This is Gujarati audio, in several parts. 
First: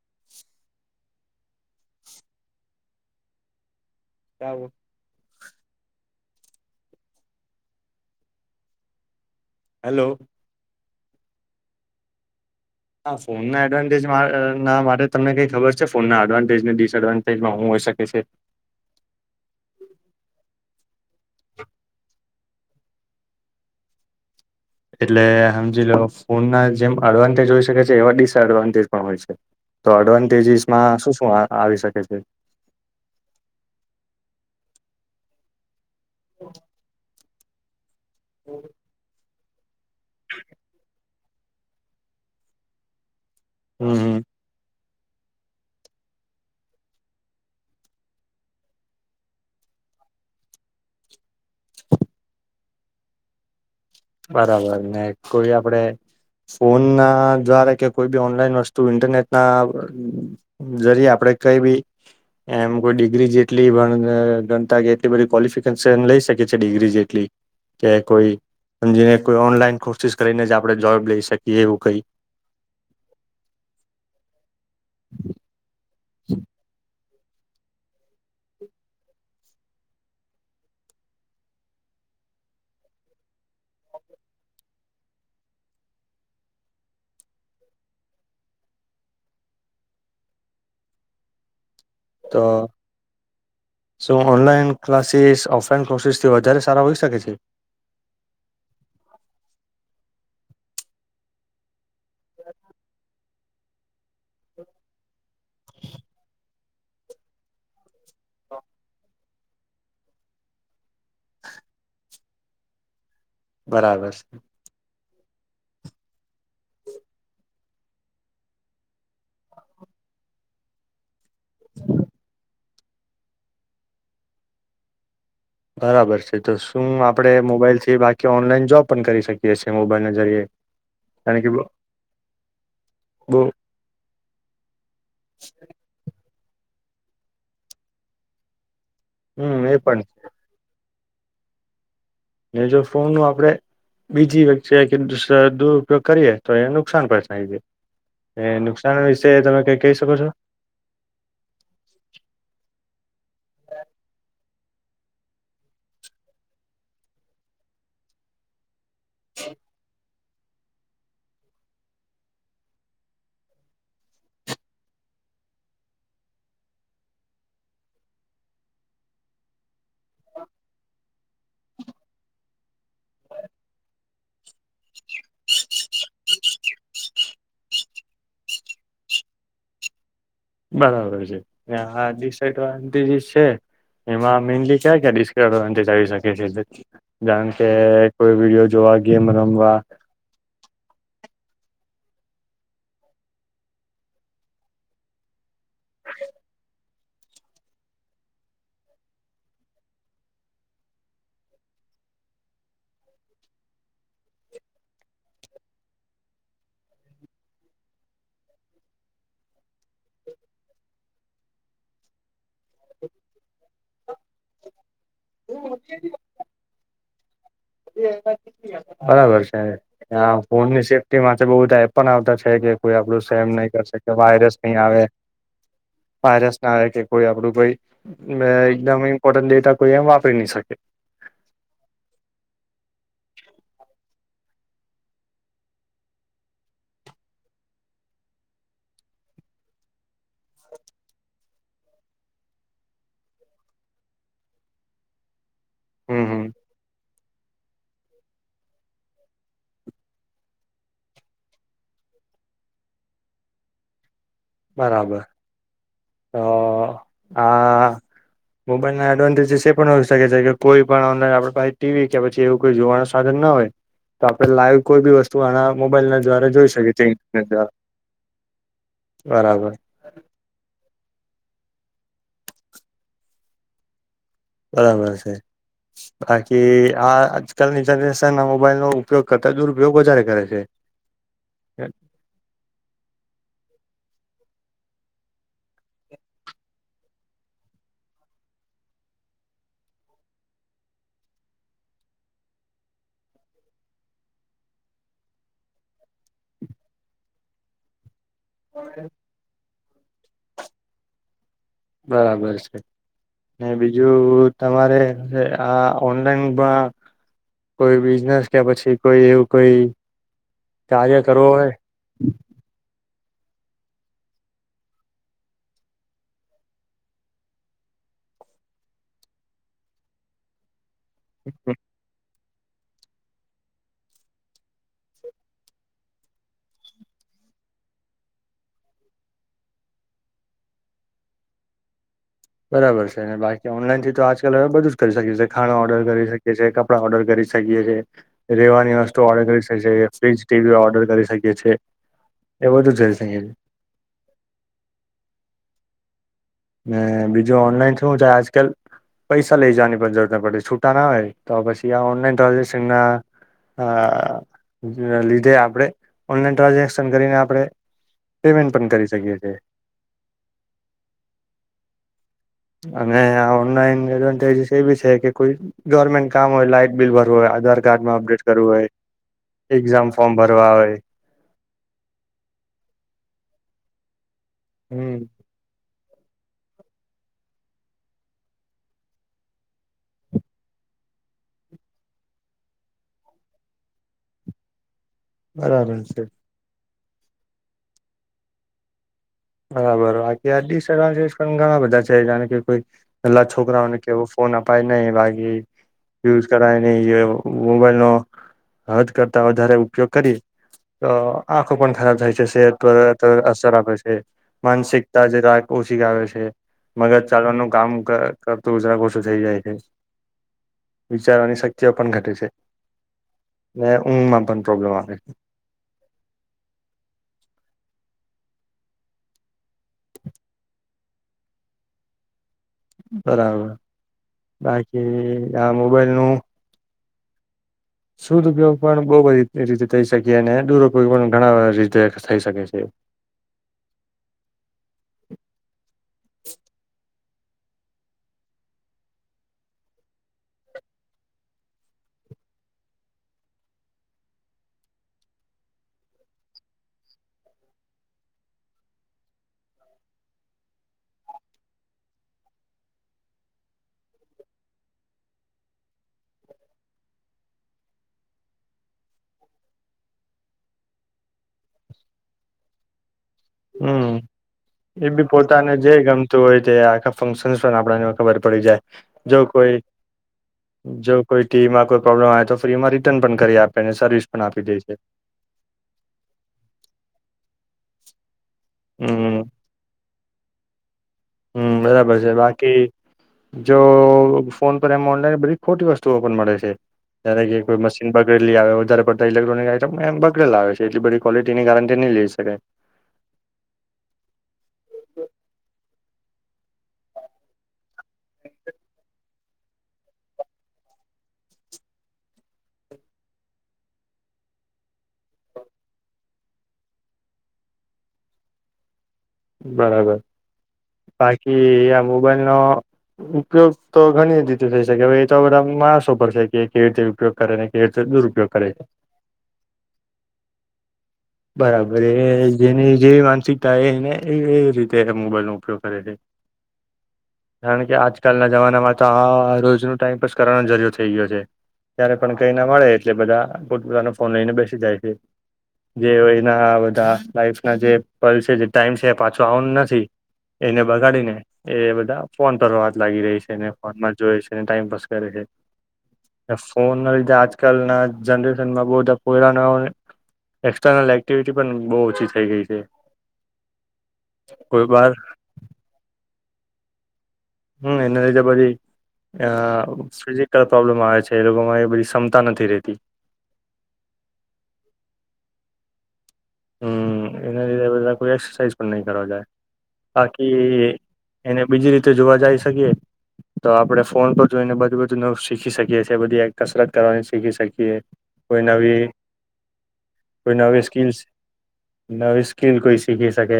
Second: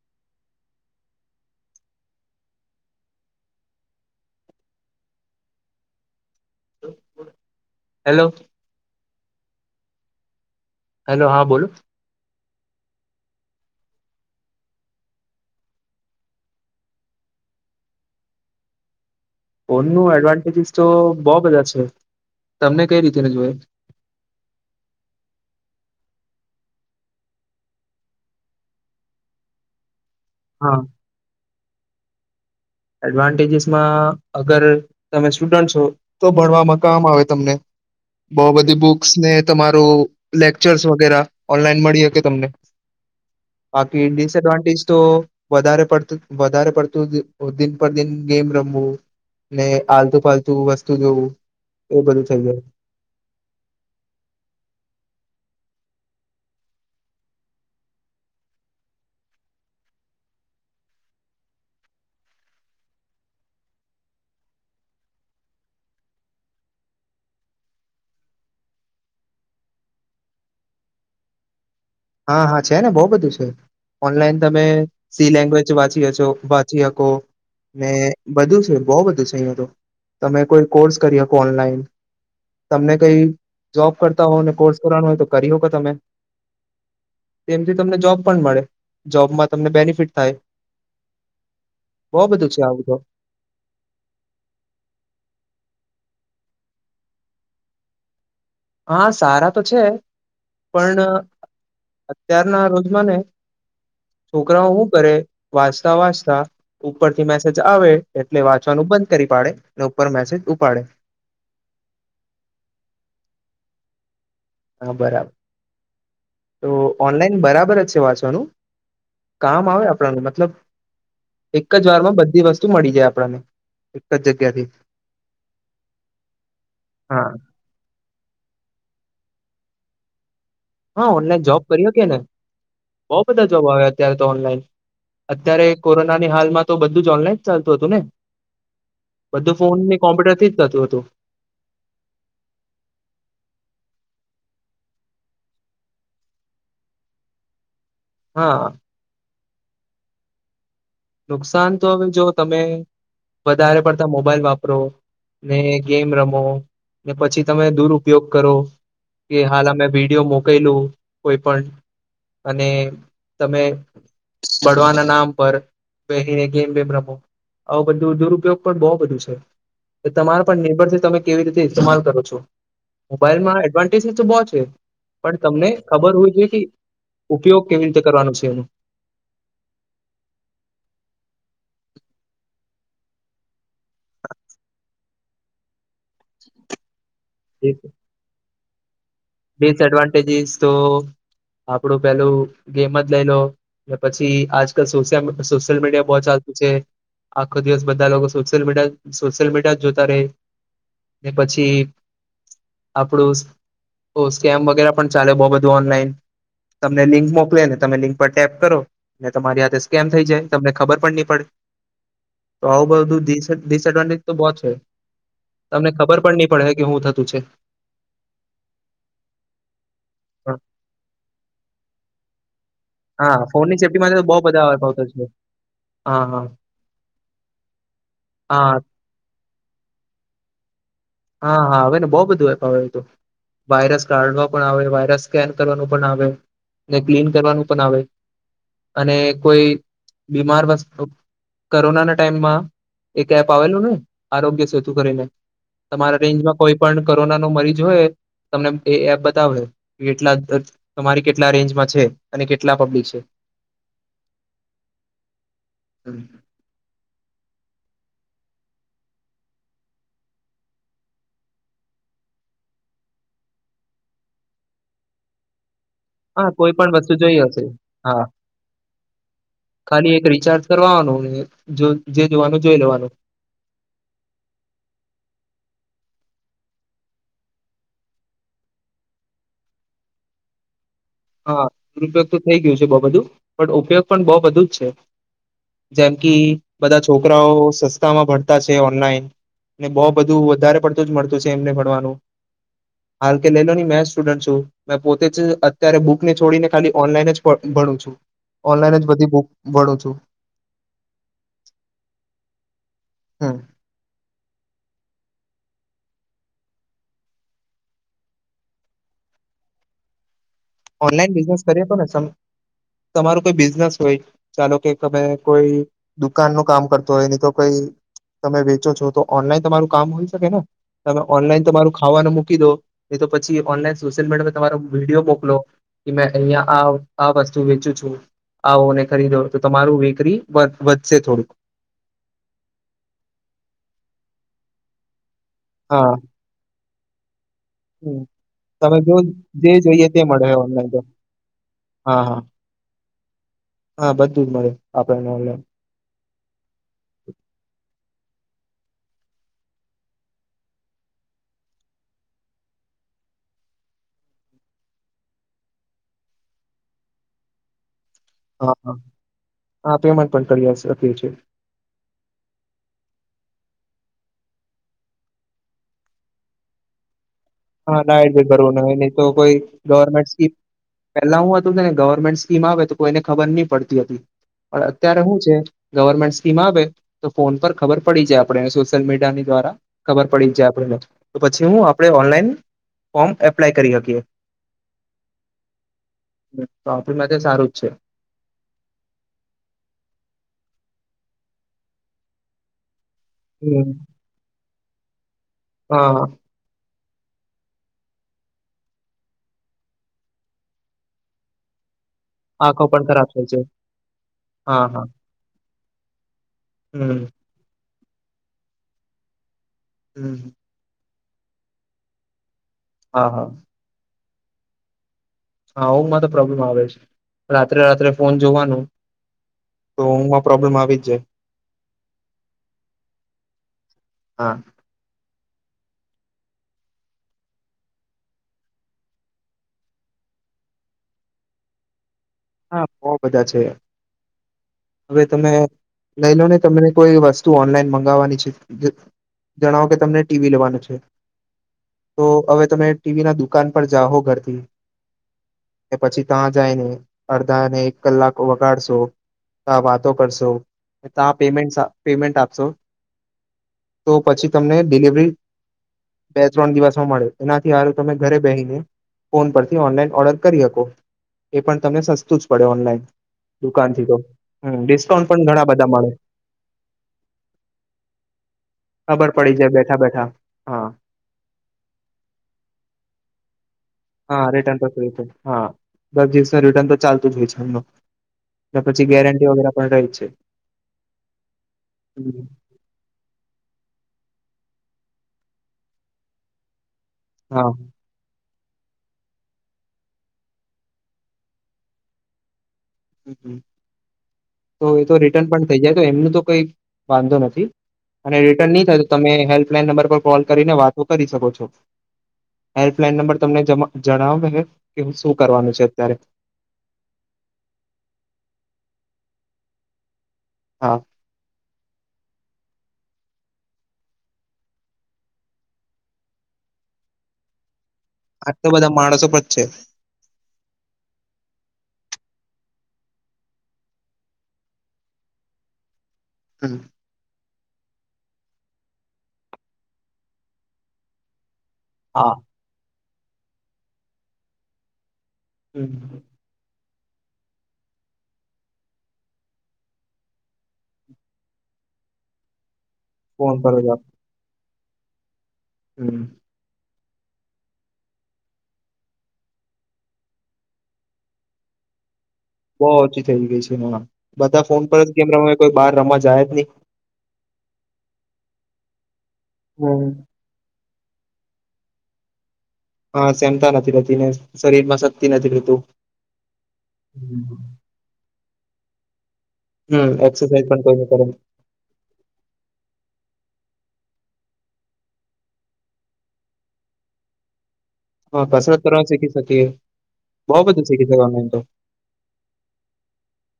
[unintelligible] [unintelligible] [unintelligible] હેલો, હેલો હેલો હા બોલો હા ફોનના એડવાન્ટેજ ના માટે તમને કઈ ખબર છે, ફોનના એડવાન્ટેજને ડિસએડવાન્ટેજમાં હું હોઈ શકે છે? ઓનું એડવાન્ટેજસ તો બો બધા છે તમને કઈ રીતેને જોયે એટલે સમજી લો ફોન ના જેમ અડવાન્ટેજ હોઈ શકે છે એવા ડિસએડવાન્ટેજ પણ હોય છે તો એડ હા ડઝસમાં શું શુ આવી શકે છે એડવાન્ટેજીસમાં અગર તમે સ્ટુડન્ટ છો તો ભણવામાં કામ આવે તમને બો બધી બુક્સ ને તમારું લેક્ચર્સ વગેરે ઓનલાઈન મળી હકે તમને હમ બાકી હમ ડીસએડવાન્ટીજ તો વધારે પડતું વધારે પડતું દિન પર દિન ગેમ રમવું ને આલતુ ફાલતું વસ્તુ જોવું એ બધું થઇ જાય બરાબર ને કોઈ આપણેે ફોન ના દ્વારા કે કોઈ બી ઓનલાઈન વસ્તુ ઇન્ટરનેટ ના જરીય આપણે કઈ બી એમ કોઈ ડિગ્રી જેટલી ગણતા કે એટલી બધ ક્લિફિકેશન લઈ શકી છે ડિગ્રી જેટલી કે કોઈ સમજીને કોઈ ઓનલાઈન કોર્સિસ કરીને જ આપણે જોબ લઈ શકીએ એવું કઈ હા હા છે ને બો બધું છે ઓનલાઈન તમે સી લેંગ્વેજ વાંચ ખી છો વાચી શકો ને બધું છે બો બધું છે અહીયા તો તમે કોઈ કોર્સ કરી હકો ઓનલાઈન તમને કઈ જોબ કરતા હો ને કોર્સ કરવાનો હોય તો કરી હ કો તમે તેમમથી તમને જોબ પણ મળે જોબમાં તમને બેનિફિટ થાય બહુ તો બધું છે આવું તો શુ ઓનલાઈન ક્લાસીસ ઓફ કોશિસ થી વધારે સારા હોઈ શકે છે હા સારા તો છે પણ અત્યારના રોજમાં ને છોકરાઓ હું કરે વાંચતા વાંચતા ઉપરથી મેસેજ આવે એટલે વાંચવાનું બંધ કરી પાડે અને ઉપર મેસેજ ઉપાડે બરાબર છે હા બરાબર તો ઓનલાઈન બરાબર જ છે વાંચવાનું કામ આવે આપણને મતલબ એક જ વાર માં બધી વસ્તુ ધુ મળી જાય આપણને એક જ જગ્યા થી બરાબર છે તો શું હા આપડે મોબાઈલ થી બાકી ઓનલાઈન જોબ પણ કરી શકીએ છીએ મોબાઈલ ના જરીએ હા કારણ ઓનલાઈન કે જોબ કરી હક્યે ને બઉ બહુ બધા જોબ આવ અત્યારે તો ઓનલાઈન અત્યારે કોરોના હાલમાં તો બધું જ ઓનલાઈન ચાલતું હતું ને બધું હમ એ ફોન પણ ને છે. કોમ્પ્યુટર થી જ થતું હતું ને જો ફોન ન આપણે બીજી વખતે કે દુરપયોગ કરીએ તો એને નુકસાન પણ થાઈ જે એ હા નુકસાન વિશે તમે ક કહી શકો છો નુકસાન તો હવે જો તમે વધારે પડતા મોબાઈલ વાપરો ને ગેમ રમો ને પછી તમે દુરપયોગ કરો કે હાલ અમે વિડીયો મોક ગઈલું કોઈ પણ અને તમે બળવાના નામ પર [unintelligible] ગેમ-વેમ રમો આ બધું દુરુપયોગ પણ બહુ બધું છે તમારા પર નિર્ભરથી તમે કેવી રીતે ઇતેમાલ કરો છો. મોબાઈલમાં એડવાન્ટેજ તો બો છે પણ તમને ખબર હોવી જોઈએ કે ઉપયોગ કેવી રીતે કરવાનો છે. બરાબર છે આ ડિસએડવાન્ટેજસ છે એમાં મેનલી ક્યા ક્યા ડિસએડવાન્ટેજ? શકે છે કારણ કે કોઈ વિડીયો જોવા ગેમ રમવા ડિસએડવાન્ટેજસ તો આપડું પેલું ગેમ જ લઈ લો પછી આજકાલ સોશ સોશિયલ મીડિયા બહુ ચાલતું છે આખો દિવસ બધા લોકો સોશિયલ મીડિયા સોશિયલ મીડિયા જ જોતા ર રહે ને પછી આપણું તો સ્કેમ વગેરે પણ ચાલે બહુ બધું ઓનલાઈન તમને લિંક મોકલેને તમે લિંક પર ટેપ કરો ને તમારી હાથે સ્કેમ થઈ જાય તમને ખબર પણ નહી પડે તો આવું બધું ડિસએડવાન્ટેજ તો બહ છે તમને ખબર પણ નહી પડે કે શું થતું છે બરાબર છે. હા ફોન ની સેફ્ટી બઉુ બધા એ પણ આવતા છે. [unintelligible] કોઈ આપડું હા શેર નહી ફોનની કરશે સેફ્ટી કે માટે તો બહુ વાયરસ બધા નહી એપ આવે આવતા છે હા હા વાયરસ ના આવે કે કોઈ આપડું કોઈ હા એકદમ ઇમ્પોર્ટન્ટ ડેટા કોઈ એમ વાપરી નહી શકે. હા હા હવે તો બો બધું એપ આવ્યું હતું. વાયરસ કાઢવો પણ આવે વાયરસ સ્કેન કરવાનું પણ આવે ને ક્લીન કરવાનું પણ આવે અને કોઈ બીમારતુ કોરોનાના ટાઈમમાં એક એપ આવેલું ને આરોગ્ય સેતુ કરીને. તમારા હમ હમ રેન્જમાં કોઈ પણ કોરોના નો મરીજ હોય તમને એ એપ બતાવે કેટલા તમારી કે કેટલા રેન્જમાં છે અને કેટલા પબ્લિક છે. બરાબર તો હા મોબાઈલ ના એડવાન્ટેજસ એ પણ હો શકે છે કે કોઈ પણ ઓનલઈન આપડા પાસે ટીવી કે પછી એવું કોઈ જોવાનું સાધન ના હોય તો આપડે લાઈવ કોઈ બી વસ્તુ આના મોબાઈલ ના હા દ્વારા જોઈ કોઈ શકે પણ છે. વસ્તુ જોઈ હશે હા ખાલી એક રિચાર્જ કરવાનું જે જોવાનું જોઈ લેવાનું. બરાબર છે બાકી આ આજકાલની જનરેશન મોબાઈલ નો ઉપયોગ કરતા દુરુપયોગ વધારે કરે છે. હા દુરુપયોગ તો થઈ ગયું છે બો બધું પણ ઉપયોગ પણ બો બધું જ છે જેમકી બધા છોકરાઓ સસ્તામાં ભણતા છે ઓનલાઈન ને બો બધું વધારે પડતું જ મળતું છે એમને ભણવાનું હાલ કે લેલો મે સ્ટુડન્ટ છું મે પોતે જ ત્યારે બુક ને છોડીને ખાલી ઓનલાઈન જ ભણું છું. ઓનલાઈન જ બધી બુક બડો છો. બરાબર છે. હમ ને બીજું તમારે આ ઓનલાઈનમાં કોઈ બિઝનેસ કે પછી કોઈ એવું કોઈ કાર્ય ઓનલાઈન કરવો બિઝનેસ હોય કરીએ તો ને સમ તમારું કોઈ બિઝનેસ હોય ચાલો કે તમે કોઈ દુકાન નું કામ કરતો હોય તો કોઈ તમે વેચો છો તો ઓનલાઈન તમારું કામ હોય શકે ને તમે ઓનલાઈન તમા મારું ખવાનું મ મ દો પછી ઓનલાઈન સોશિયલ મીડિયામાં તમારો વિડીયો મોકલો કે મે અહીિયાંયા આ વસ્તુ વેચું છું આવોને ખરીદો તો તમારું વકરી વધશે થોડુંક બરાબર છેને બાકી ઓનલાઈન થી તો આજકાલ હવે બધું જ કરી શક્યું છે ખાણ ઓર્ડર હા કરી શકીએીએ આપ ઓર્ડર કરી છે હમ તમે રેવાની જો વસ્તુ ઓર્ડર કરી જે જોઈએ શ તે ફ્રીજ મળે છે ટીવી ઓનલાઈન તો ઓર્ડર કરી શકીી હા હા એ બધું જઈ શ હા બધું જ મળે આપણને ઓનલાઈન અને બીજું ઓનલાઈન શું થાય આજકાલ પૈસા લઈ જવાની પણ જરૂરત પડતી છૂટા ના હોય તો પછી આ ઓનલાઈન ટ્રાન્ઝેક્શન ના લીધે આપણે ઓનલાઈન ટ્રાન્ઝેક્શન કરીને આપણે હા પેમેન્ટ પણ હા કરી શકીએ છીએ હા પેમેન્ટ પણ કરીએ છીએ અને ઓનલાઈનડવાસ એી છે કે કોઈ ગવર્મેન્ટ કામ હોય લાાઈટ બિલ ભરવું હોય આધાર હા કાર્ડમાં ના અપડેટ કરવું ઘરવું હોય ન નહી તો કોઈ એક્ઝામ ગવર્મેન્ટ ફોર્મ સ્કીમ ભરવા આવે પેલા હું ને ગવર્મેન્ટ સ્કીમ આવે તો કોઈ એને ખબર નહી પડતી હતી પણ અત્યારે હમ હું છે ગવર્મેન્ટ સ્કીમ આવે તો ફોન પર ખબર પડી જાય આપને સોશિયલ મીડિયાની દ્વારા ખબર પડી જ જાય આપને તો પછી હું આપણે ઓનલાઈન ફોર્મ એપ્લાય કરી શકીએ બરાબર છે તો આપણી માટે સારું જ છે બરાબર બાકી આ [unintelligible] ઘણા બધા છે કારણ કે કોઈ એલા હમ છોકરાઓ કેવું ફોન આપ [unintelligible] નઈ ભાઈ એ હા યુઝ કર મોબાઈલ નો હદ કરતા વધારે ઉપયોગ કરીએ તો આંખો પણ ખરાબ થાય છે સેહત આંખો પણ ખરાબ પર થાય અસર આપે છે હા હા માનસિકતા જે રા ઓછી આવે છે હમ મગજ ચાલવાનું કામ કરતો ઓછો થઈ જાય છે હમ વિચારવાની શક્તિઓ પણ ઘટે છે હા હા એ હમ પણ પ્રોબ્લેમ આવે હા ઊંઘમાં તો પ્રોબ્લેમ આવે જ રાત્રે-રાત્રે ફોન જોવાનું તો ઊંઘમાં પ્રોબ્લેમ આવી જ જાય બરાબર હા બાકી ત્યાં મોબાઈલ નું શુધ્ધ ઉપયોગ પણ બહું બધી એ રીતે થઈ શકી અને દુરુપયોગ પણ ઘણા બધા રીતે થઈ શકે હા છે. બહું બધા છે હવે તમે લઈ લો ને તમને કોઈ વસ્તુ તુ ઓનલાઈન મંગાવવાની છે હુ જણાવો કે તમને ટીવી લેવાનું છે તો હવે તમે ટીવી ના દુકાન પર જાઓ ઘરથી કે પછી ત્યાં જાય ને અડધા અને એક કલાકો વગાડશો કા વાતો કરશો કા પેમેન્ટ પેમેન્ટ આપશો તો પછી તમને ડિલિવરી બે-ત્રણ દિવસમાં મળે એનાથી હારું તમે ઘરે બેહીને ફોન પરથી ઓનલાઈન ઓર્ડર કરી શકો એ પણ તમને સસ્તું જ પડે ઓનલાઈન દુકાનથી હમ તો હમ એ બી ડિસ્કાઉન્ટ પણ ઘણા પોતાને બધા જે મળે ગમતું હોય તે આખા ફંક્શનસ પણ આપનને ખબર પડી જાય ખબર જો પડી જાય કોઈ બેઠા બેઠા હા જો કોઈ ટીમમાં કોઈ પ્રોબ્લેમ આવે તો ફ્રી માં રિટર્ન પણ કરી આપે ને સર્વિસ પણ હા આપી દે રિટર્ન તો છે. [inaudible] હા દસ દિવસનું રિટર્ન તો ચાલતું જ હોય છે એમનું કે પછી હમ ગેરંટી વગેરે પણ રહી છે હમ બરાબર છે હમ, બાકી જો ફોન પર એમ ઓનલાઈન બધી ખોટી વસ્તુઓ મળે છે એને કે હા કોઈ મશીન [unintelligible] એ આવે વધારે પડતા ઇલેક્ટ્રોનિક આઈટમ બગડેલા આવે છે એટ બધી ક્વલિટીની ગારં નહીઈ લઈ શકે હમ. તો એ તો રિટર્ન પણ થઈ જાય તો એમનું તો કઈ વાંધો નથી અને રિટર્ન નહી થાય તો તમે હેલ્પલાન નંબર પર કોલ કરીને વાતો કરી શકો છો હેલ્પલાઈન નંબર તમને જણાવે કે શું કરવાનું છે અત્યારે બરાબર હા બાકી આ મોબાઈલ નો ઉપયોગ તો ઘણી રીતે થઈ શકે હવે એ તો બધા માણસો પ છે કે કેવી રીતે ઉપયોગ કરે ને એ તો આ દુરુપયોગ કરે તો છે બધા માણસો પર જ છે બરાબર જેની જે માનસિકતાાય એને એ એ રીતે મોબાઈલનો ઉપયોગ કરે છે હમ કારણ કે આજકાલના જમાનામાં તો આ રોજનો ટાઈઇમપ કરવાનો જરૂર થઈ ગયો છે ત્યારે હા પણ કઈ ના મળે એટલે બધા પોતપતાનો ફોન લઈને બેસી જાય છે હમ જે હો એ નાઆવે લાઈફ ના જે પ છે જે ટાઈમ છે પાછો આવનું નથી એને બગાડીને એ બધા ફોન કરવા લાગી રહી છે ને પર જ ફોન માં જોઈ તેને ટાઈમ પાાસ કરે હે હમ એ ફોન લીધે આજકાલના જનરેશનમાં બહુ બધા પોરા એક્ર્નલ એક્ટિવિટી પણ બહુ ઓછી થઈ ગઈ છે બવ ઓછી થઇ ગઈ છે. હા બધા ફોન કોઈ પર જ બાર કેમેરામાં કોઈ બાર રમવા જાય જ નહી. હમ્મ, એને [unintelligible] આ હમ શ્રીજી કા પ્રોબ્લેમ આવે છે એ લોકોમાં એ બધી ક્ષમતા નથી રેતી. હા સેમતા નથી રહેતી ને શરીરમાં સ એ નથી રેતું. હમ્મ, એના લીધે બધા કોઈ એક્સરસાઇઝ પણ નહી કરવા જાય હમ બાકી એક્સરસાઇઝ પણ કોઈ કરે એને બીજી રીતે જોવા જાય શકીએ તો આપડે ફોન પર જોઈને બધું બધું ન શીખી શકીએ છીએ, બધી એક કસરત કરવાની શીખી શકીએ. હા કોઈ કસરત નવી કરવા શીખી શકીએ કોઈ બઉ નવી બધું શીખી સ્કીલ્સ શક નવી સ્કીલ કોઈ શીખી શકે,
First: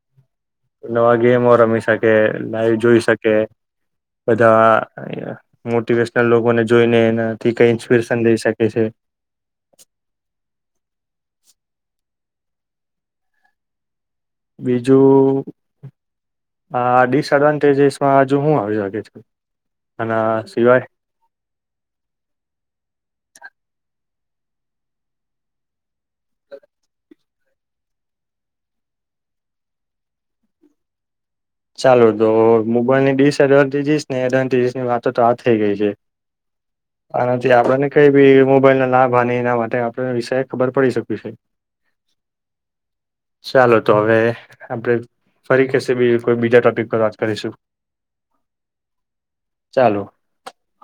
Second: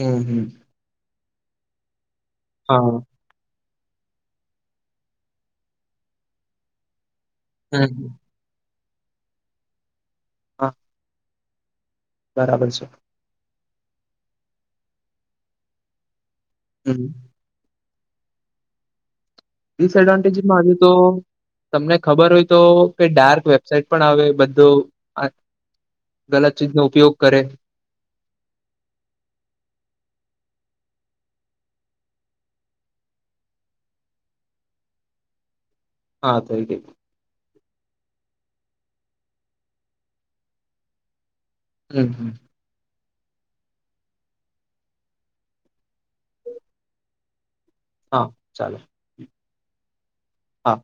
હમ હમ નવા ગેમો રમી શકે, લાઈવ હા જોઈ શકે બધા મોટિવેશનલ લોકોને જોઈને એના થી કઈ હમ ઈસ્પ્રેશન લઈ શ એ છે. હા. બરાબર છે. બીજું હમ હા ડિસડવાન્ટેજીસ પણ આજુ હું આવી વાગે છે. આના ડિસએડવાન્ટેજમાં હજુ સિવાય તો તમને ખબર હોય તો કે ડાર્ક વ ટ પણ આવે બધું ગલત ચીજનો ઉપયોગ કરે. ચાલો તો મોબાઈલ ની ડીસએડવાન્ટેજીસ ને એડવાન્ટેસની વાતો તો આ થઇ ગઈ છે. હા થઈ ગઈ. આનાથી આપણને કઈ બી મોબાઈલ ના લાભ એના માટે આપ વિષય ખબર પડી શકી છે. હમ્મ હમ્મ. ચાલો તો હવે આપડે ફરી કશે બી કોઈ બીજા ટોપિક પર વાત કરીશું. હા ચાલે. ચાલો. હા.